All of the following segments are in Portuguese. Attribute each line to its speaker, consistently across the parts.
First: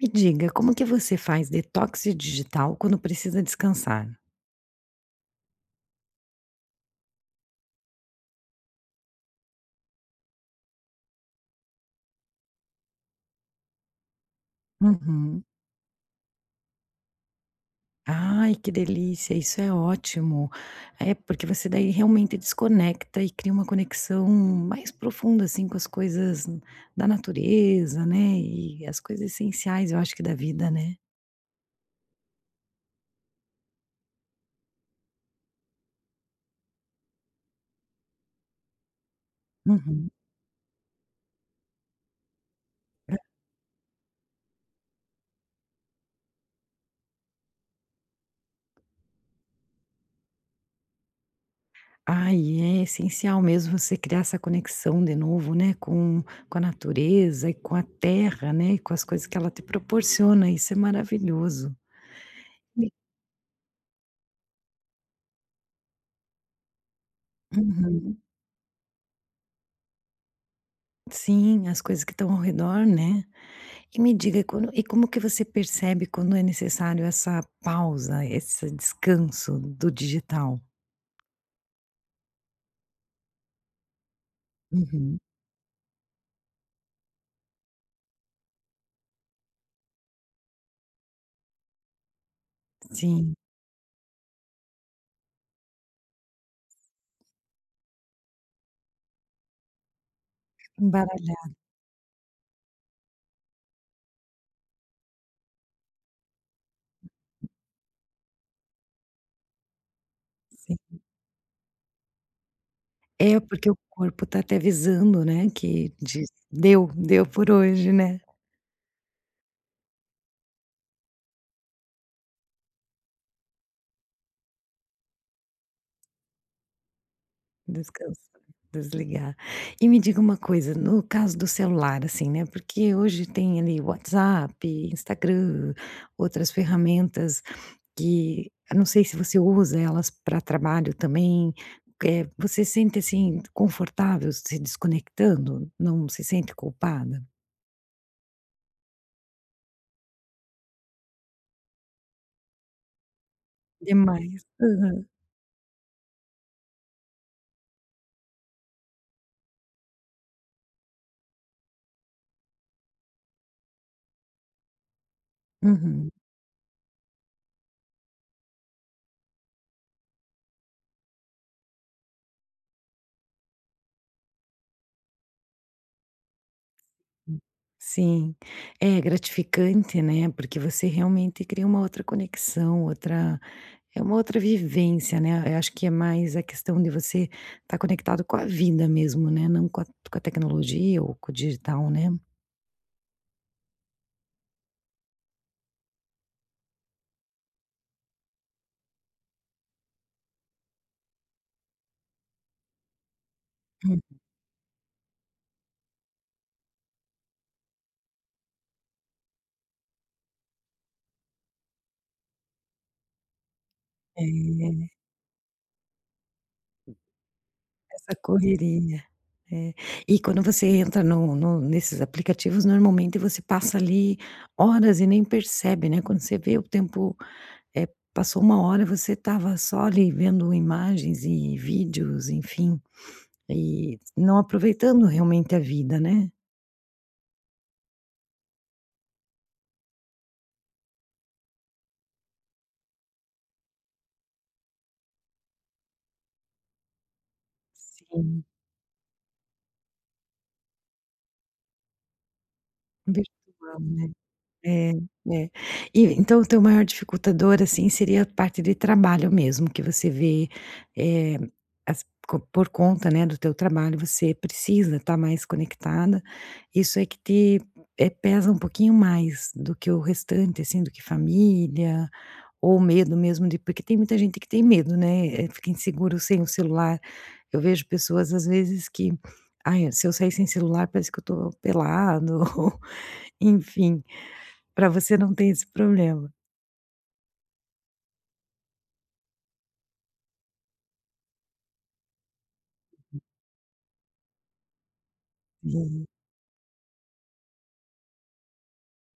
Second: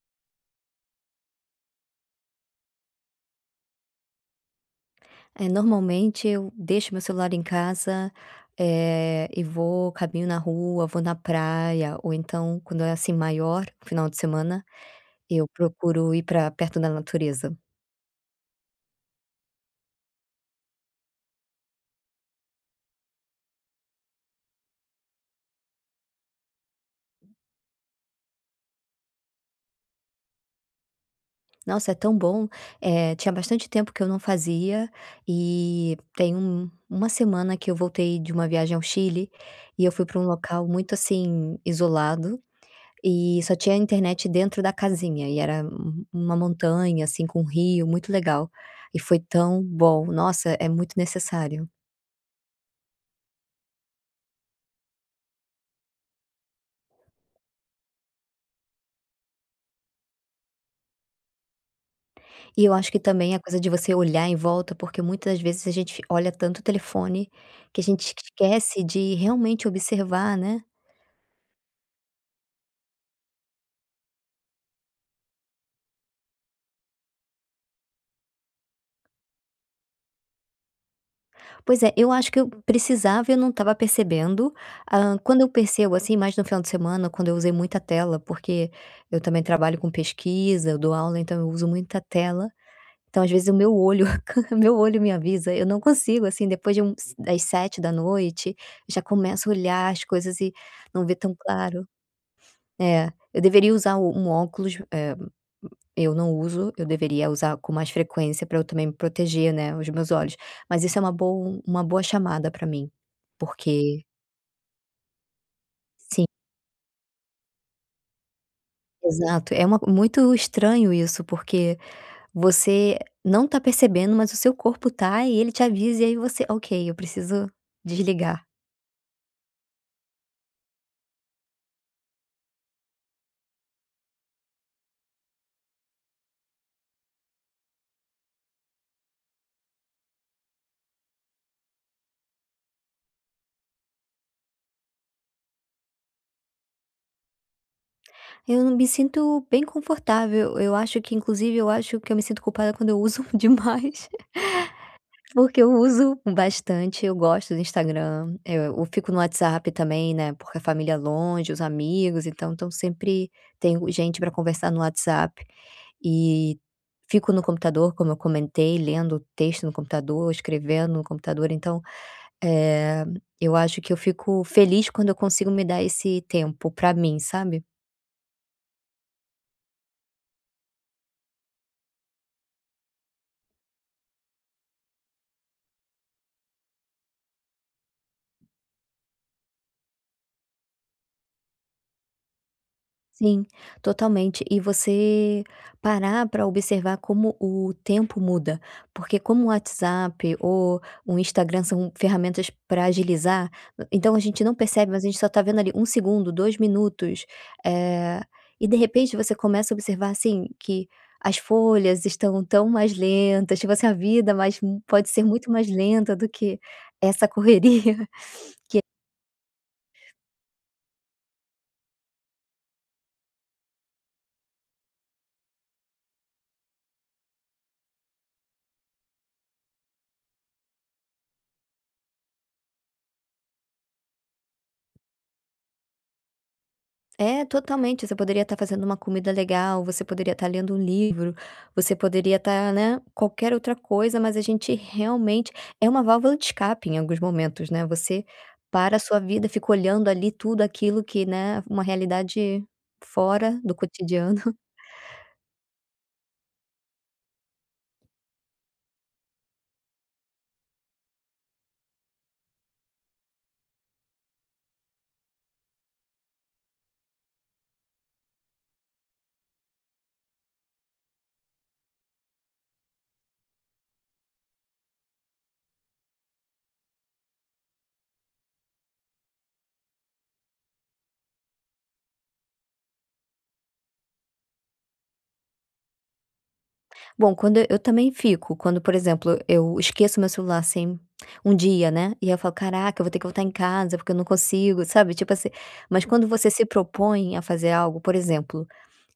Speaker 1: Me diga: como que você faz detox digital quando precisa descansar?
Speaker 2: Eh, normalmente, eu deixo meu celular em casa, eh, e vou caminho na rua, vou na praia ou, então, quando é assim maior, o final de semana,
Speaker 1: Uhum.
Speaker 2: eu procuro ir pra perto da natureza.
Speaker 1: Ai, que delícia, isso é ótimo, eh, porque você daí, realmente, desconecta e cria uma conexão mais profunda, assim, com as coisas da natureza, né, e as coisas essenciais, eu acho que da vida, né.
Speaker 2: Nossa, é tão bom. Eh, tinha bastante tempo que eu não fazia e tem um 1 semana que eu voltei de uma viagem ao Chile e eu fui
Speaker 1: Uhum.
Speaker 2: pra um local muito, assim, isolado,
Speaker 1: Hã.
Speaker 2: e só tinha internet dentro da casinha e era um 1 montanha, assim, com um rio muito legal e foi tão bom, nossa, é muito necessário.
Speaker 1: Ah, e é essencial mesmo você criar essa conexão de novo, né, com com a natureza e com a terra, né, e com as coisas que ela te proporciona, isso é maravilhoso,
Speaker 2: E eu acho
Speaker 1: e
Speaker 2: que, também, a coisa de você olhar em volta, porque, muitas vezes, a gente fi olha tanto o telefone, que a gente
Speaker 1: Uhum.
Speaker 2: esquece de, realmente, observar, né?
Speaker 1: Sim, as coisas que estão ao redor, né. E me diga: quando e como que você percebe quando é necessário essa pausa, esse descanso do digital?
Speaker 2: Pois é, eu acho que eu precisava e eu não estava percebendo. Ah,
Speaker 1: Uhum.
Speaker 2: quando eu percebo, assim, mais no final de semana, quando eu usei muita tela, porque eu também trabalho com pesquisa, eu dou aula, então eu uso muita tela, então, às
Speaker 1: Sim.
Speaker 2: vezes, o meu olho ca o meu olho me avisa, eu não consigo, assim, depois de uns das 19h, já começo a olhar as coisas e não vê tão
Speaker 1: Embaralhar.
Speaker 2: claro. É, eu deveria usar o um óculos, eh, eu não uso, eu deveria usar com mais frequência pra eu também me proteger, né, os meus olhos,
Speaker 1: Sim.
Speaker 2: mas isso é uma boa, um uma boa chamada pra mim,
Speaker 1: É, porque o
Speaker 2: porque
Speaker 1: corpo está te avisando, né, que
Speaker 2: Sim.
Speaker 1: diz: "Deu, deu por hoje", né?
Speaker 2: Exato, é uma muito estranho isso, porque você não tá percebendo, mas o seu corpo tá, e ele te avisa e aí você: "Ok, eu preciso
Speaker 1: Descans
Speaker 2: desligar".
Speaker 1: desligar. E me diga uma coisa, no caso do celular, assim, né, porque hoje, tem, ali, WhatsApp, Instagram, outras ferramentas que, ah, não sei se você usa elas pra trabalho também, eh, você sente, assim, confortável se desconectando? Não se sente culpada?
Speaker 2: Eu não me sinto bem confortável, eu acho que inclusive eu acho que eu me sinto culpada quando eu uso demais,
Speaker 1: Demais, aham.
Speaker 2: porque eu uso bastante, eu gosto do Instagram, eh, eu fico no WhatsApp também, né, porque a família longe, os amigos, então estão sempre tenho gente pra conversar no WhatsApp,
Speaker 1: Uhum.
Speaker 2: e fico no computador, como eu comentei, lendo texto no computador, escrevendo no computador, então, eh, eu acho que eu fico feliz quando eu consigo me dar esse tempo pra mim,
Speaker 1: Hum.
Speaker 2: sabe.
Speaker 1: Sim. É, é gratificante, né, porque você realmente cria uma outra conexão, outra é uma outra vivência, né, eu acho que é mais a questão de você estar conectado com a vida mesmo, né, não com a com a tecnologia ou com o digital, né.
Speaker 2: Sim, totalmente, e você parar pra observar como o tempo muda, porque como o WhatsApp o um Instagram são ferramentas pra agilizar, hã,
Speaker 1: Hum.
Speaker 2: então a gente não percebe, mas a gente só tá vendo ali, 1 segundo, 2 minutos, eh, e de repente você começa a observar, assim, que as folhas estão tão mais lentas, tipo assim, a vida mais mu
Speaker 1: É.
Speaker 2: pode ser muito mais lenta do que essa correria
Speaker 1: Essa
Speaker 2: que
Speaker 1: correria, é. E quando você entra no no nesses aplicativos, normalmente, você passa ali horas e nem percebe, né, quando você vê o tempo, eh, passou 1 hora, você estava só ali, vendo imagens e vídeos, enfim, e não aproveitando, realmente, a vida, né.
Speaker 2: É, totalmente, você poderia estar fazendo uma comida legal, você poderia estar lendo livro, você poderia estar, né, qualquer outra coisa, mas a gente realmente é uma válvula de escape, em alguns momentos, né, você
Speaker 1: Sim.
Speaker 2: para a sua vida, fica olhando ali tudo aquilo que, né, uma realidade fora do
Speaker 1: Virtual, né.
Speaker 2: cotidiano.
Speaker 1: É, é. E então o teu maior dificultador, assim, seria a parte de trabalho mesmo, que você vê, eh, as co por conta, né, do teu trabalho, você precisa estar mais conectada, isso é que te, eh, pesa um pouquinho mais do que o restante, assim, do que família ou medo mesmo de porque tem muita gente que tem medo, né, eh, fica inseguro sem o celular. Eu vejo pessoas, às vezes que: "Ai, se eu sair sem celular, parece que eu tô pelado", ou, enfim. Pra você não ter esse problema?
Speaker 2: Bom, quando e eu também fico, quando, por exemplo, eu esqueço o meu celular, assim, um dia, né. E aí falo: "Caraca, eu vou ter
Speaker 1: Uhum.
Speaker 2: que voltar em casa, porque eu não consigo", sabe, tipo assim. Mas
Speaker 1: Hum.
Speaker 2: quando você se propõe a fazer algo, por exemplo,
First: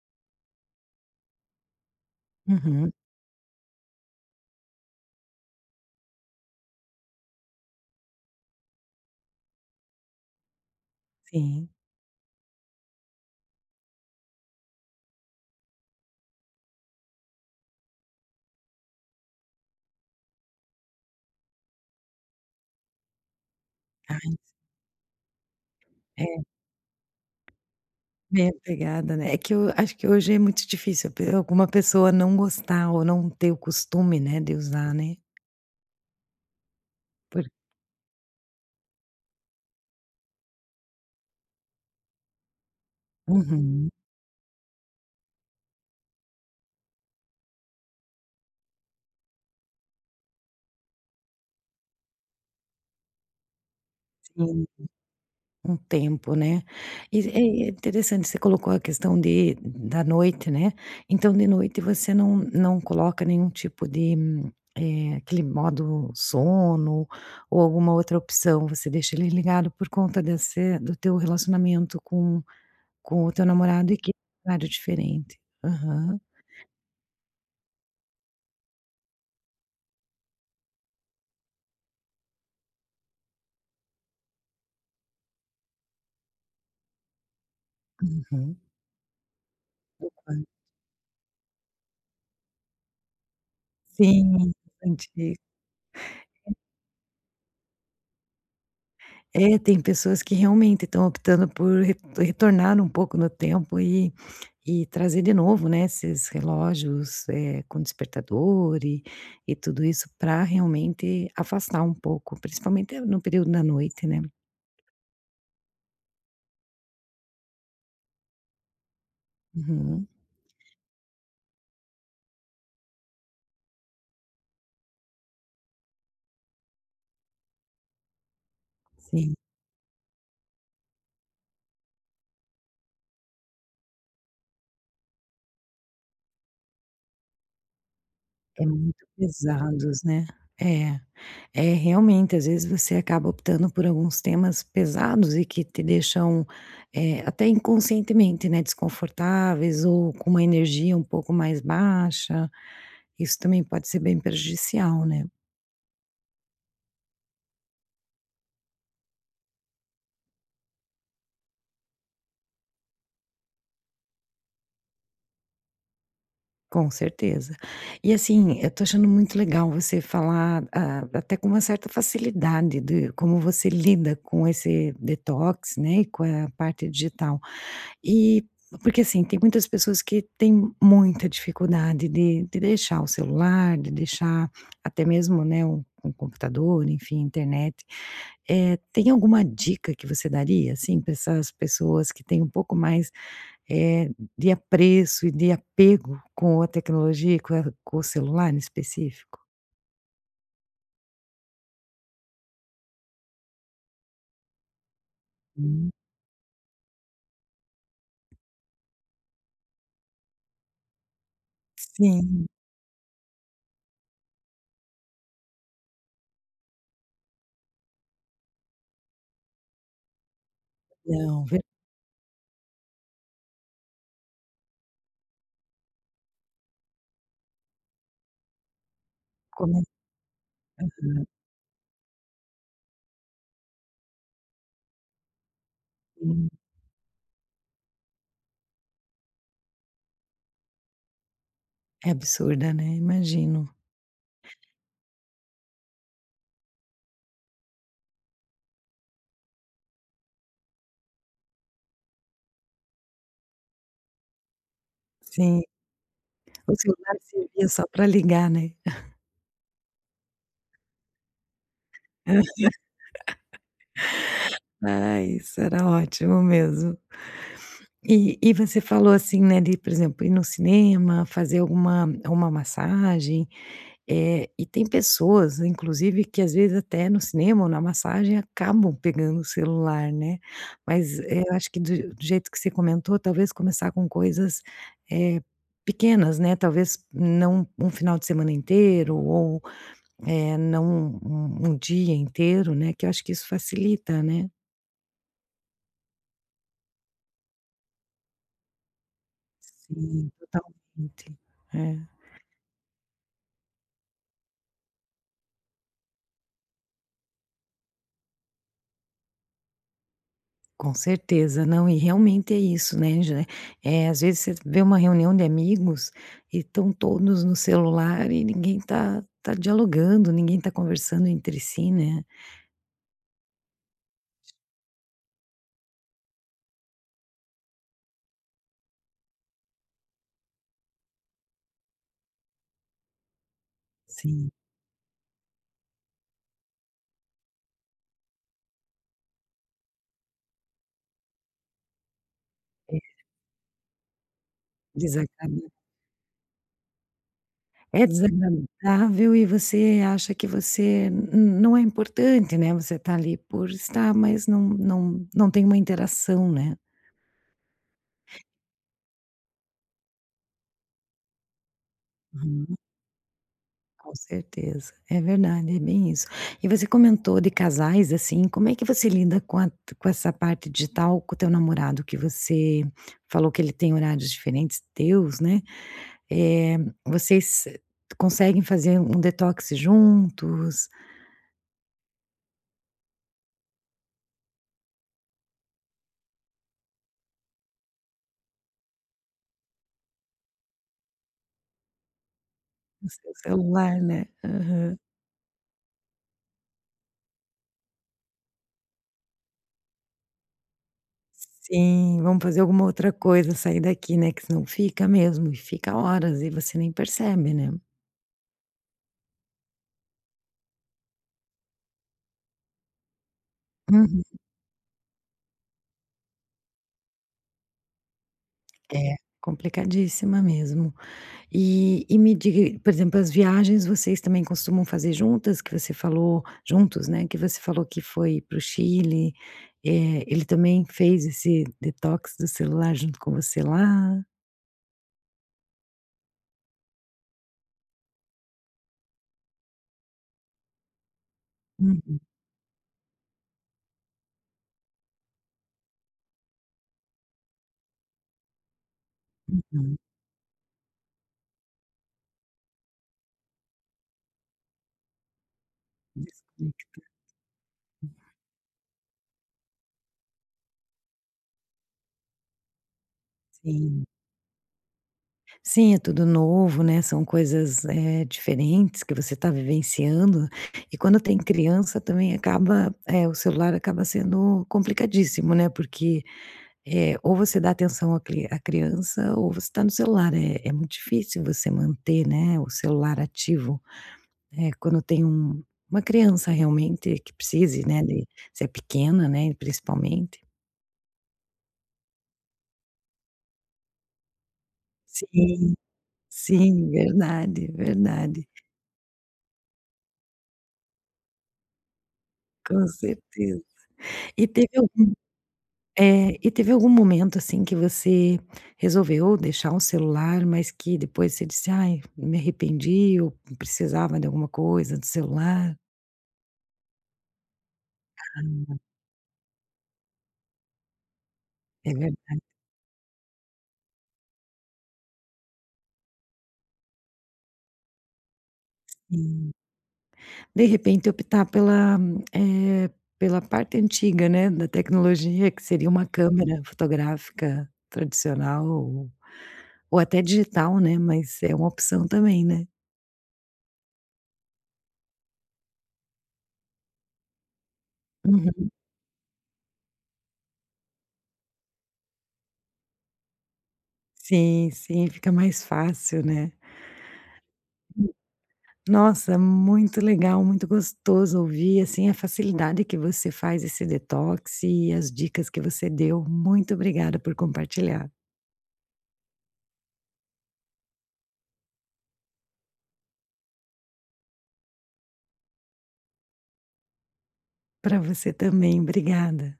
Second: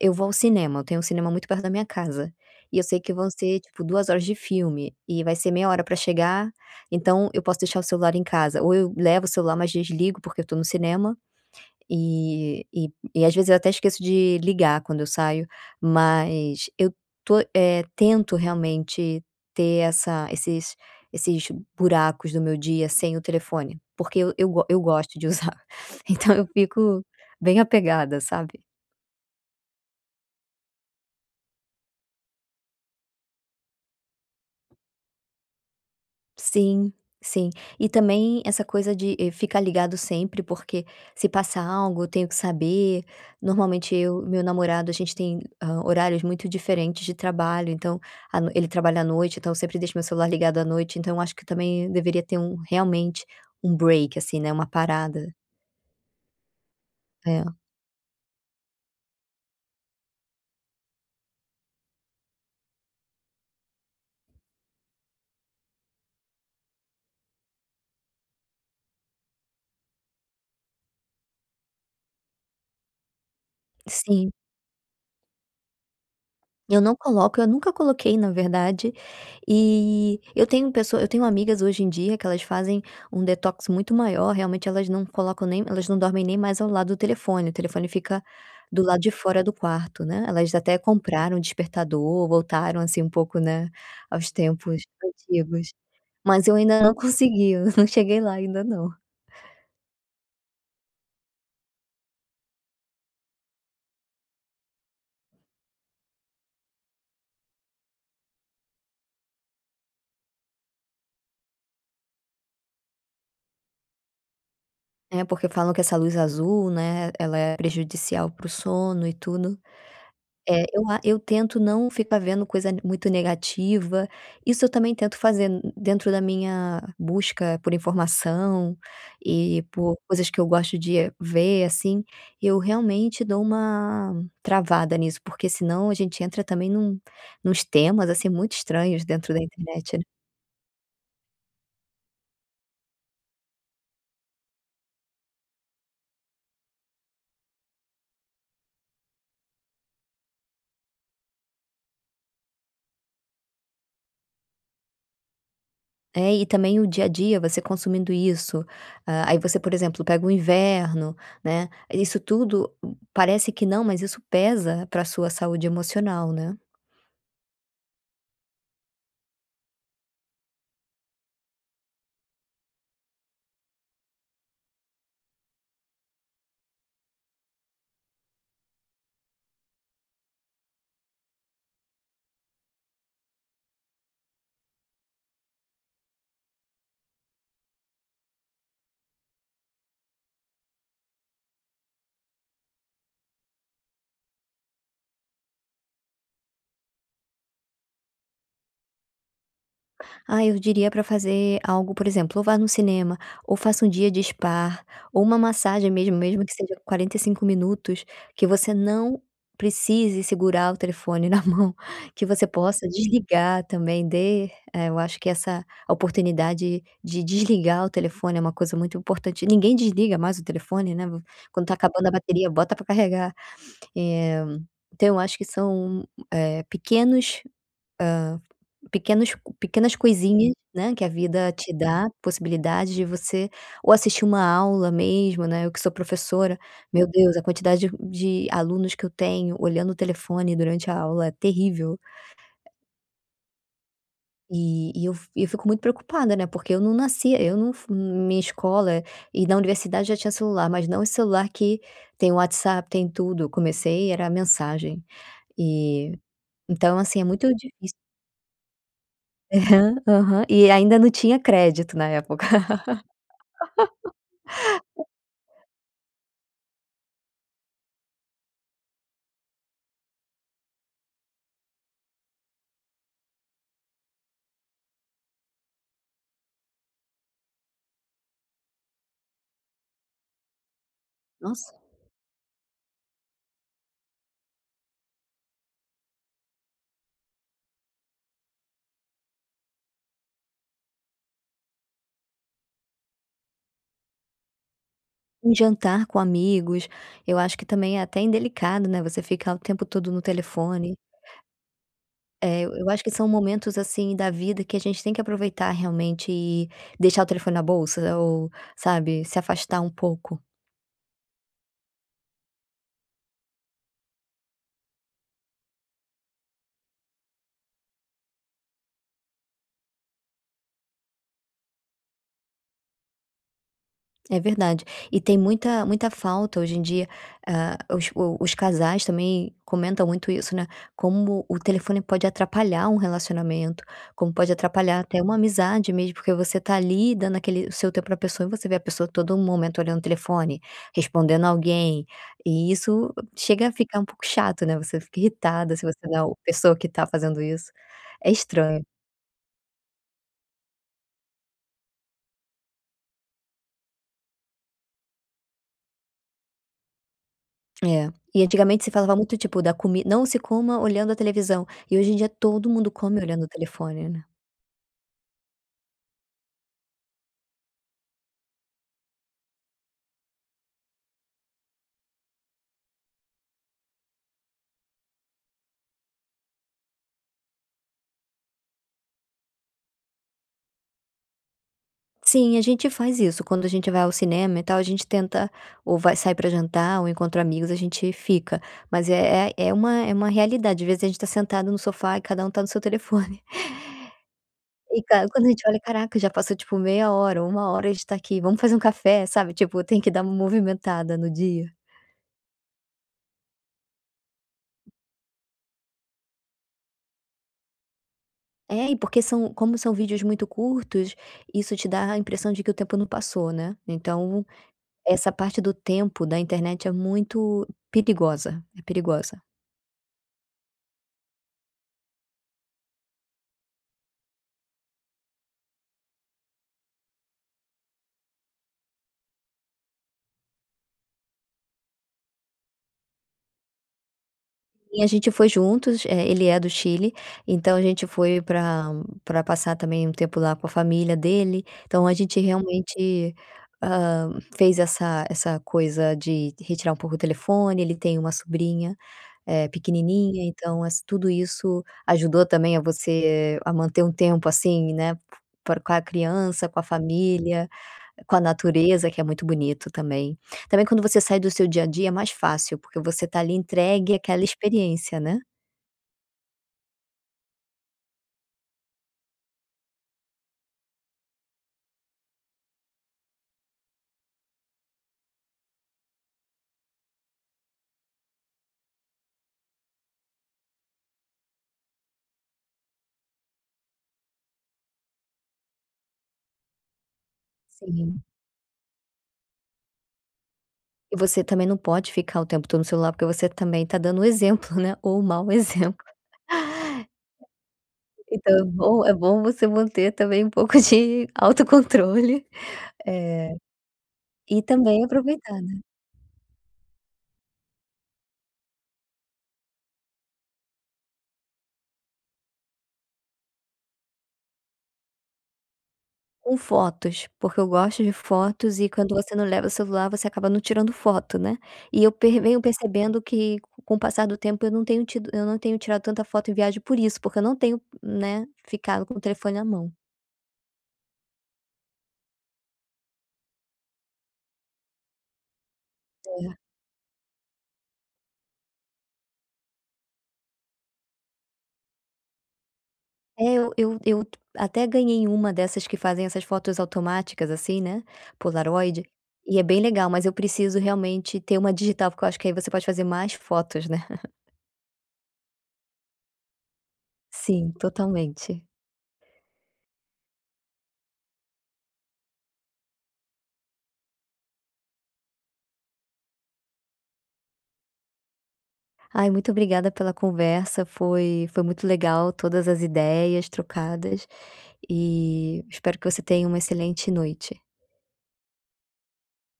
Speaker 2: eu vou ao cinema, eu tenho um cinema muito perto da minha casa e eu
Speaker 1: Uhum.
Speaker 2: sei que vão ser tipo 2 horas de filme e vai ser meia hora pra chegar, então eu posso deixar o celular em casa, ou eu levo o celular, mas desligo porque eu estou no cinema.
Speaker 1: Sim.
Speaker 2: E e e às vezes eu até esqueço de ligar quando eu saio, mas eu estou eh, tento realmente ter essa esses esses buracos do meu dia sem o telefone,
Speaker 1: Ai,
Speaker 2: porque eu
Speaker 1: s
Speaker 2: eu go eu gosto de usar. Então
Speaker 1: É.
Speaker 2: eu fico bem apegada,
Speaker 1: Bem
Speaker 2: sabe?
Speaker 1: apegada, né? É que eu acho que hoje é muito difícil ver alguma pessoa não gostar ou não ter o costume, né, de usar, né?
Speaker 2: Sim,
Speaker 1: Por
Speaker 2: sim. E também essa coisa de, eh, ficar ligado sempre, porque se passar algo eu tenho que saber,
Speaker 1: Uhum.
Speaker 2: normalmente eu e meu namorado a gente tem, ah, horários muito diferentes de trabalho, então, a noi ele trabalha à noite, então sempre deixo o meu celular ligado à noite, então acho que também deveria ter um, realmente, um break, assim,
Speaker 1: Sim,
Speaker 2: né,
Speaker 1: sim.
Speaker 2: uma parada.
Speaker 1: Um tempo, né? E
Speaker 2: É.
Speaker 1: é, é interessante, você colocou a questão de da noite, né. Então de noite você não não coloca nenhum tipo de eh, aquele modo sono ou alguma outra opção, você deixa ele ligado por conta desse do teu relacionamento com com o teu namorado e que é
Speaker 2: Sim.
Speaker 1: um cenário diferente? Aham.
Speaker 2: Eu não coloco, eu nunca coloquei, na verdade, e eu tenho uma pessoa eu tenho amigas hoje em dia que elas fazem um detox muito maior, realmente elas não colocam nem elas não dormem nem mais ao lado do telefone, o telefone fica
Speaker 1: Uhum.
Speaker 2: do lado de fora do quarto, né,
Speaker 1: Enquanto
Speaker 2: elas até compraram o despertador, voltaram, assim, um pouco, né, aos
Speaker 1: Sim,
Speaker 2: tempos
Speaker 1: anti É.
Speaker 2: antigos. Mas eu ainda não consegui, não cheguei lá ainda não.
Speaker 1: É, tem pessoas que realmente estão optando por re retornar um pouco no tempo e e trazer de novo, né, esses relógios, eh, com despertador e e tudo isso pra realmente afastar um pouco, principalmente no período da noite, né?
Speaker 2: É, porque falam que essa luz azul, né, ela é prejudicial para o sono e tudo.
Speaker 1: Uhum.
Speaker 2: Eh, eu a eu tento não ficar vendo coisa, né, muito negativa, isso eu também tento fazer, hum, dentro da minha busca por informação
Speaker 1: Sim.
Speaker 2: e por coisas que eu gosto de ver, assim. Eu realmente dou uma travada nisso, porque senão a gente entra também num nuns temas, assim, muito
Speaker 1: É,
Speaker 2: estranhos
Speaker 1: muito
Speaker 2: dentro da
Speaker 1: pesados,
Speaker 2: internet.
Speaker 1: né. É, é, realmente, às vezes você acaba optando por alguns temas pesados e que te deixam, eh, até inconscientemente, né, desconfortáveis ou com uma energia um pouco mais baixa, isso também pode ser bem prejudicial, né?
Speaker 2: É, e também o dia a dia você consumindo isso, ah, aí você por exemplo pega o inverno, né. Isso tudo parece que não, mas isso pesa pra sua saúde emocional, né?
Speaker 1: Com certeza. E, assim, eu estou achando muito legal você falar, ah, até com uma certa facilidade de como você lida com esse detox, né, e com a parte digital, e porque, assim, tem muitas pessoas que têm muita dificuldade de de deixar o celular, de deixar até mesmo, né, um um computador, enfim, a internet. Eh, tem alguma dica que você daria, assim, pra essas pessoas que têm um pouco mais, eh, de apreço e de apego com a tecnologia e com com o celular em específico?
Speaker 2: Ah, eu diria pra fazer algo, por exemplo, ou vá no cinema, ou faça dia um de spa, ou uma massagem
Speaker 1: Hum.
Speaker 2: mesmo, mesmo que seja 45 minutos, que você não precise segurar o telefone na mão, que você
Speaker 1: Sim.
Speaker 2: possa desligar também. Dê eh, eu acho que essa oportunidade de desligar o telefone é uma coisa muito importante. Ninguém desliga mais o telefone, né, bu
Speaker 1: Então, verd
Speaker 2: quando está acabando a bateria, bota pra carregar. Eh, então eu acho que são, eh, pequenos, hã, pequenos
Speaker 1: Como é
Speaker 2: pequenas coisinhas, né, que a
Speaker 1: Aham.
Speaker 2: vida te dá, possibilidade de você ou assistir uma aula mesmo, né, eu que sou
Speaker 1: Hum.
Speaker 2: professora, meu Deus, a quantidade de alunos que eu tenho olhando o telefone durante a aula é terrível.
Speaker 1: É absurda, né, imagino.
Speaker 2: E e eu f e eu fico muito preocupada, né, porque eu não nasci eu não fu minha escola e na universidade já tinha celular, mas não esse celular que tem WhatsApp, tem tudo, comecei era mensagem.
Speaker 1: Sim.
Speaker 2: E,
Speaker 1: O
Speaker 2: então
Speaker 1: celular
Speaker 2: assim, é muito
Speaker 1: servia só
Speaker 2: difícil
Speaker 1: para ligar, né?
Speaker 2: Aham, aham. E ainda não tinha crédito, na
Speaker 1: Aham.
Speaker 2: época.
Speaker 1: Ai, isso era ótimo mesmo. E e você falou, assim, né, de, por exemplo, ir no cinema, fazer alguma uma massagem, eh, e tem pessoas inclusive que, às vezes, até no cinema ou na massagem acabam pegando o celular, né, mas, eh, eu acho
Speaker 2: Nossa.
Speaker 1: que do je do jeito que você comentou, talvez começar com coisas, eh, pequenas, né, talvez não um final de semana inteiro ou, eh, não um um dia inteiro, né, que eu acho que isso facilita, né.
Speaker 2: Um jantar com amigos, eu acho que também é até indelicado, né, você ficar o tempo todo no
Speaker 1: Sim,
Speaker 2: telefone.
Speaker 1: totalmente. É.
Speaker 2: É, eu eu acho que são momentos, assim, da vida que a gente tem que aproveitar realmente e deixar o telefone na bolsa ou sabe, se afastar um pouco.
Speaker 1: Com certeza. Não, e realmente é isso, né, já eh, às vezes você vê uma reunião de amigos e estão todos no celular e ninguém tá tá dialogando, ninguém tá conversando entre si, né.
Speaker 2: É verdade. E tem muita muita falta hoje em dia, hã, os o os casais também comentam muito isso, né, como o telefone pode atrapalhar um relacionamento, como pode
Speaker 1: Sim.
Speaker 2: atrapalhar até uma amizade mesmo, porque você tá ali, dando aquele o seu tempo pra pessoa e você vê a pessoa todo momento olhando o telefone, respondendo alguém, e
Speaker 1: É.
Speaker 2: isso chega a ficar um pouco chato, né, você fica
Speaker 1: Exatamen
Speaker 2: irritada se você não é o pessoa que tá fazendo isso.
Speaker 1: É
Speaker 2: É estranho.
Speaker 1: desagradável e você acha que você n n não é importante, né, você tá ali por estar, mas não não não tem uma interação, né.
Speaker 2: É. E antigamente se falava muito, tipo, da comi “Não se coma olhando a televisão” e hoje em dia todo
Speaker 1: Uhum.
Speaker 2: mundo come olhando o telefone,
Speaker 1: Com
Speaker 2: né.
Speaker 1: certeza. É verdade, é bem isso. E você comentou de casais, assim, como é que você lida com a com essa parte digital com o teu namorado, que você falou que ele tem horários diferentes teus, né, eh, vocês conseguem fazer um detox juntos?
Speaker 2: Sim, a gente faz isso, quando a gente vai ao cinema e tal, a gente tenta ou vai sai pra jantar ou encontra amigos, a gente fica, mas, eh eh, é uma é uma realidade, às vezes a gente tá sentado no sofá e cada um tá no seu
Speaker 1: No seu
Speaker 2: telefone.
Speaker 1: celular, né, aham.
Speaker 2: E ca quando a gente olha: "Caraca, já passou tipo meia hora ou 1 hora e a gente tá aqui. Vamos fazer um café", sabe, tipo, tem que dar uma movimentada no dia.
Speaker 1: Sim, vamos fazer alguma outra coisa, sair daqui, né, que se não fica mesmo e fica horas e você nem percebe, né.
Speaker 2: É, e porque são como são vídeos muito curtos, isso te dá a impressão de que o tempo não passou, né.
Speaker 1: Uhum.
Speaker 2: Então essa parte do tempo da internet é muito perigosa, é
Speaker 1: É,
Speaker 2: perigosa.
Speaker 1: complicadíssima mesmo. E e me diga e por exemplo, as viagens vocês também costumam fazer juntas, que você falou juntos, né, que você falou que foi para o Chile, eh, ele também fez esse detox do celular junto com você lá?
Speaker 2: E a gente foi juntos, eh, ele é do Chile, então a gente foi pra pra passar também um tempo lá com a família dele. Então a
Speaker 1: Uhum.
Speaker 2: gente realmente, hã, fez essa essa coisa de retirar um pouco o telefone, ele tem uma sobrinha, eh,
Speaker 1: Uhum.
Speaker 2: pequenininha, então ass tudo isso ajudou também, a você a manter um tempo, assim, né, por com a criança, com a
Speaker 1: Desconectado.
Speaker 2: família, com a natureza, que é muito bonito também. Também quando você sai do seu dia a dia é mais fácil, porque você tá ali
Speaker 1: Sim.
Speaker 2: entregue àquela experiência, né.
Speaker 1: Sim, é tudo novo, né, são coisas, eh, diferentes que você tá vivenciando e quando tem criança também acaba, eh, o celular acaba sendo complicadíssimo, né, porque, eh, ou você dá atenção à cri à criança ou você tá no celular. É é muito difícil você manter, né, o celular ativo, eh, quando tem um uma criança realmente que precise, né,
Speaker 2: Sim.
Speaker 1: de se é pequena, né, principalmente.
Speaker 2: E você também não pode ficar o tempo todo no celular, porque você também está dando exemplo, né, ou o mau
Speaker 1: Sim,
Speaker 2: exemplo.
Speaker 1: sim verdade verdade.
Speaker 2: Então é bom é bom você manter também um pouco de autocontrole,
Speaker 1: Com
Speaker 2: eh,
Speaker 1: certeza e
Speaker 2: e
Speaker 1: teve
Speaker 2: também
Speaker 1: algum,
Speaker 2: aproveitar, né.
Speaker 1: eh, e teve algum momento, assim, que você resolveu deixar o celular mas que depois você disse ai eu me arrependi ou precisava de alguma coisa do celular.
Speaker 2: Com fotos porque eu gosto de
Speaker 1: Caramba!
Speaker 2: fotos e quando você não leva o celular você acaba não tirando foto, né,
Speaker 1: É
Speaker 2: e eu per
Speaker 1: verdade.
Speaker 2: venho percebendo que com o passar do tempo eu não tenho tido eu não tenho tirado tanta foto em viagem por isso, porque eu não tenho né, ficado com o
Speaker 1: Hum.
Speaker 2: telefone à mão.
Speaker 1: De repente optar pela eh, pela parte antiga, né, da tecnologia que seria uma
Speaker 2: É.
Speaker 1: câmera fotográfica tradicional ou até digital, né, mas é uma opção também, né?
Speaker 2: É, eu eu eu até ganhei uma dessas que fazem essas fotos automáticas assim, né,
Speaker 1: Uhum.
Speaker 2: Polaroid e é bem legal mas eu preciso realmente ter uma digital porque eu acho que aí você pode fazer mais fotos, né.
Speaker 1: Sim sim fica mais fácil, né?
Speaker 2: Sim, totalmente.
Speaker 1: Nossa, muito legal muito gostoso ouvir assim a facilidade que você faz esse detox e as dicas que você deu, muito obrigada por compartilhar.
Speaker 2: Ai, muito obrigada pela conversa foi foi muito legal todas as ideias trocadas e espero que você tenha uma excelente noite.
Speaker 1: Pra você também, obrigada.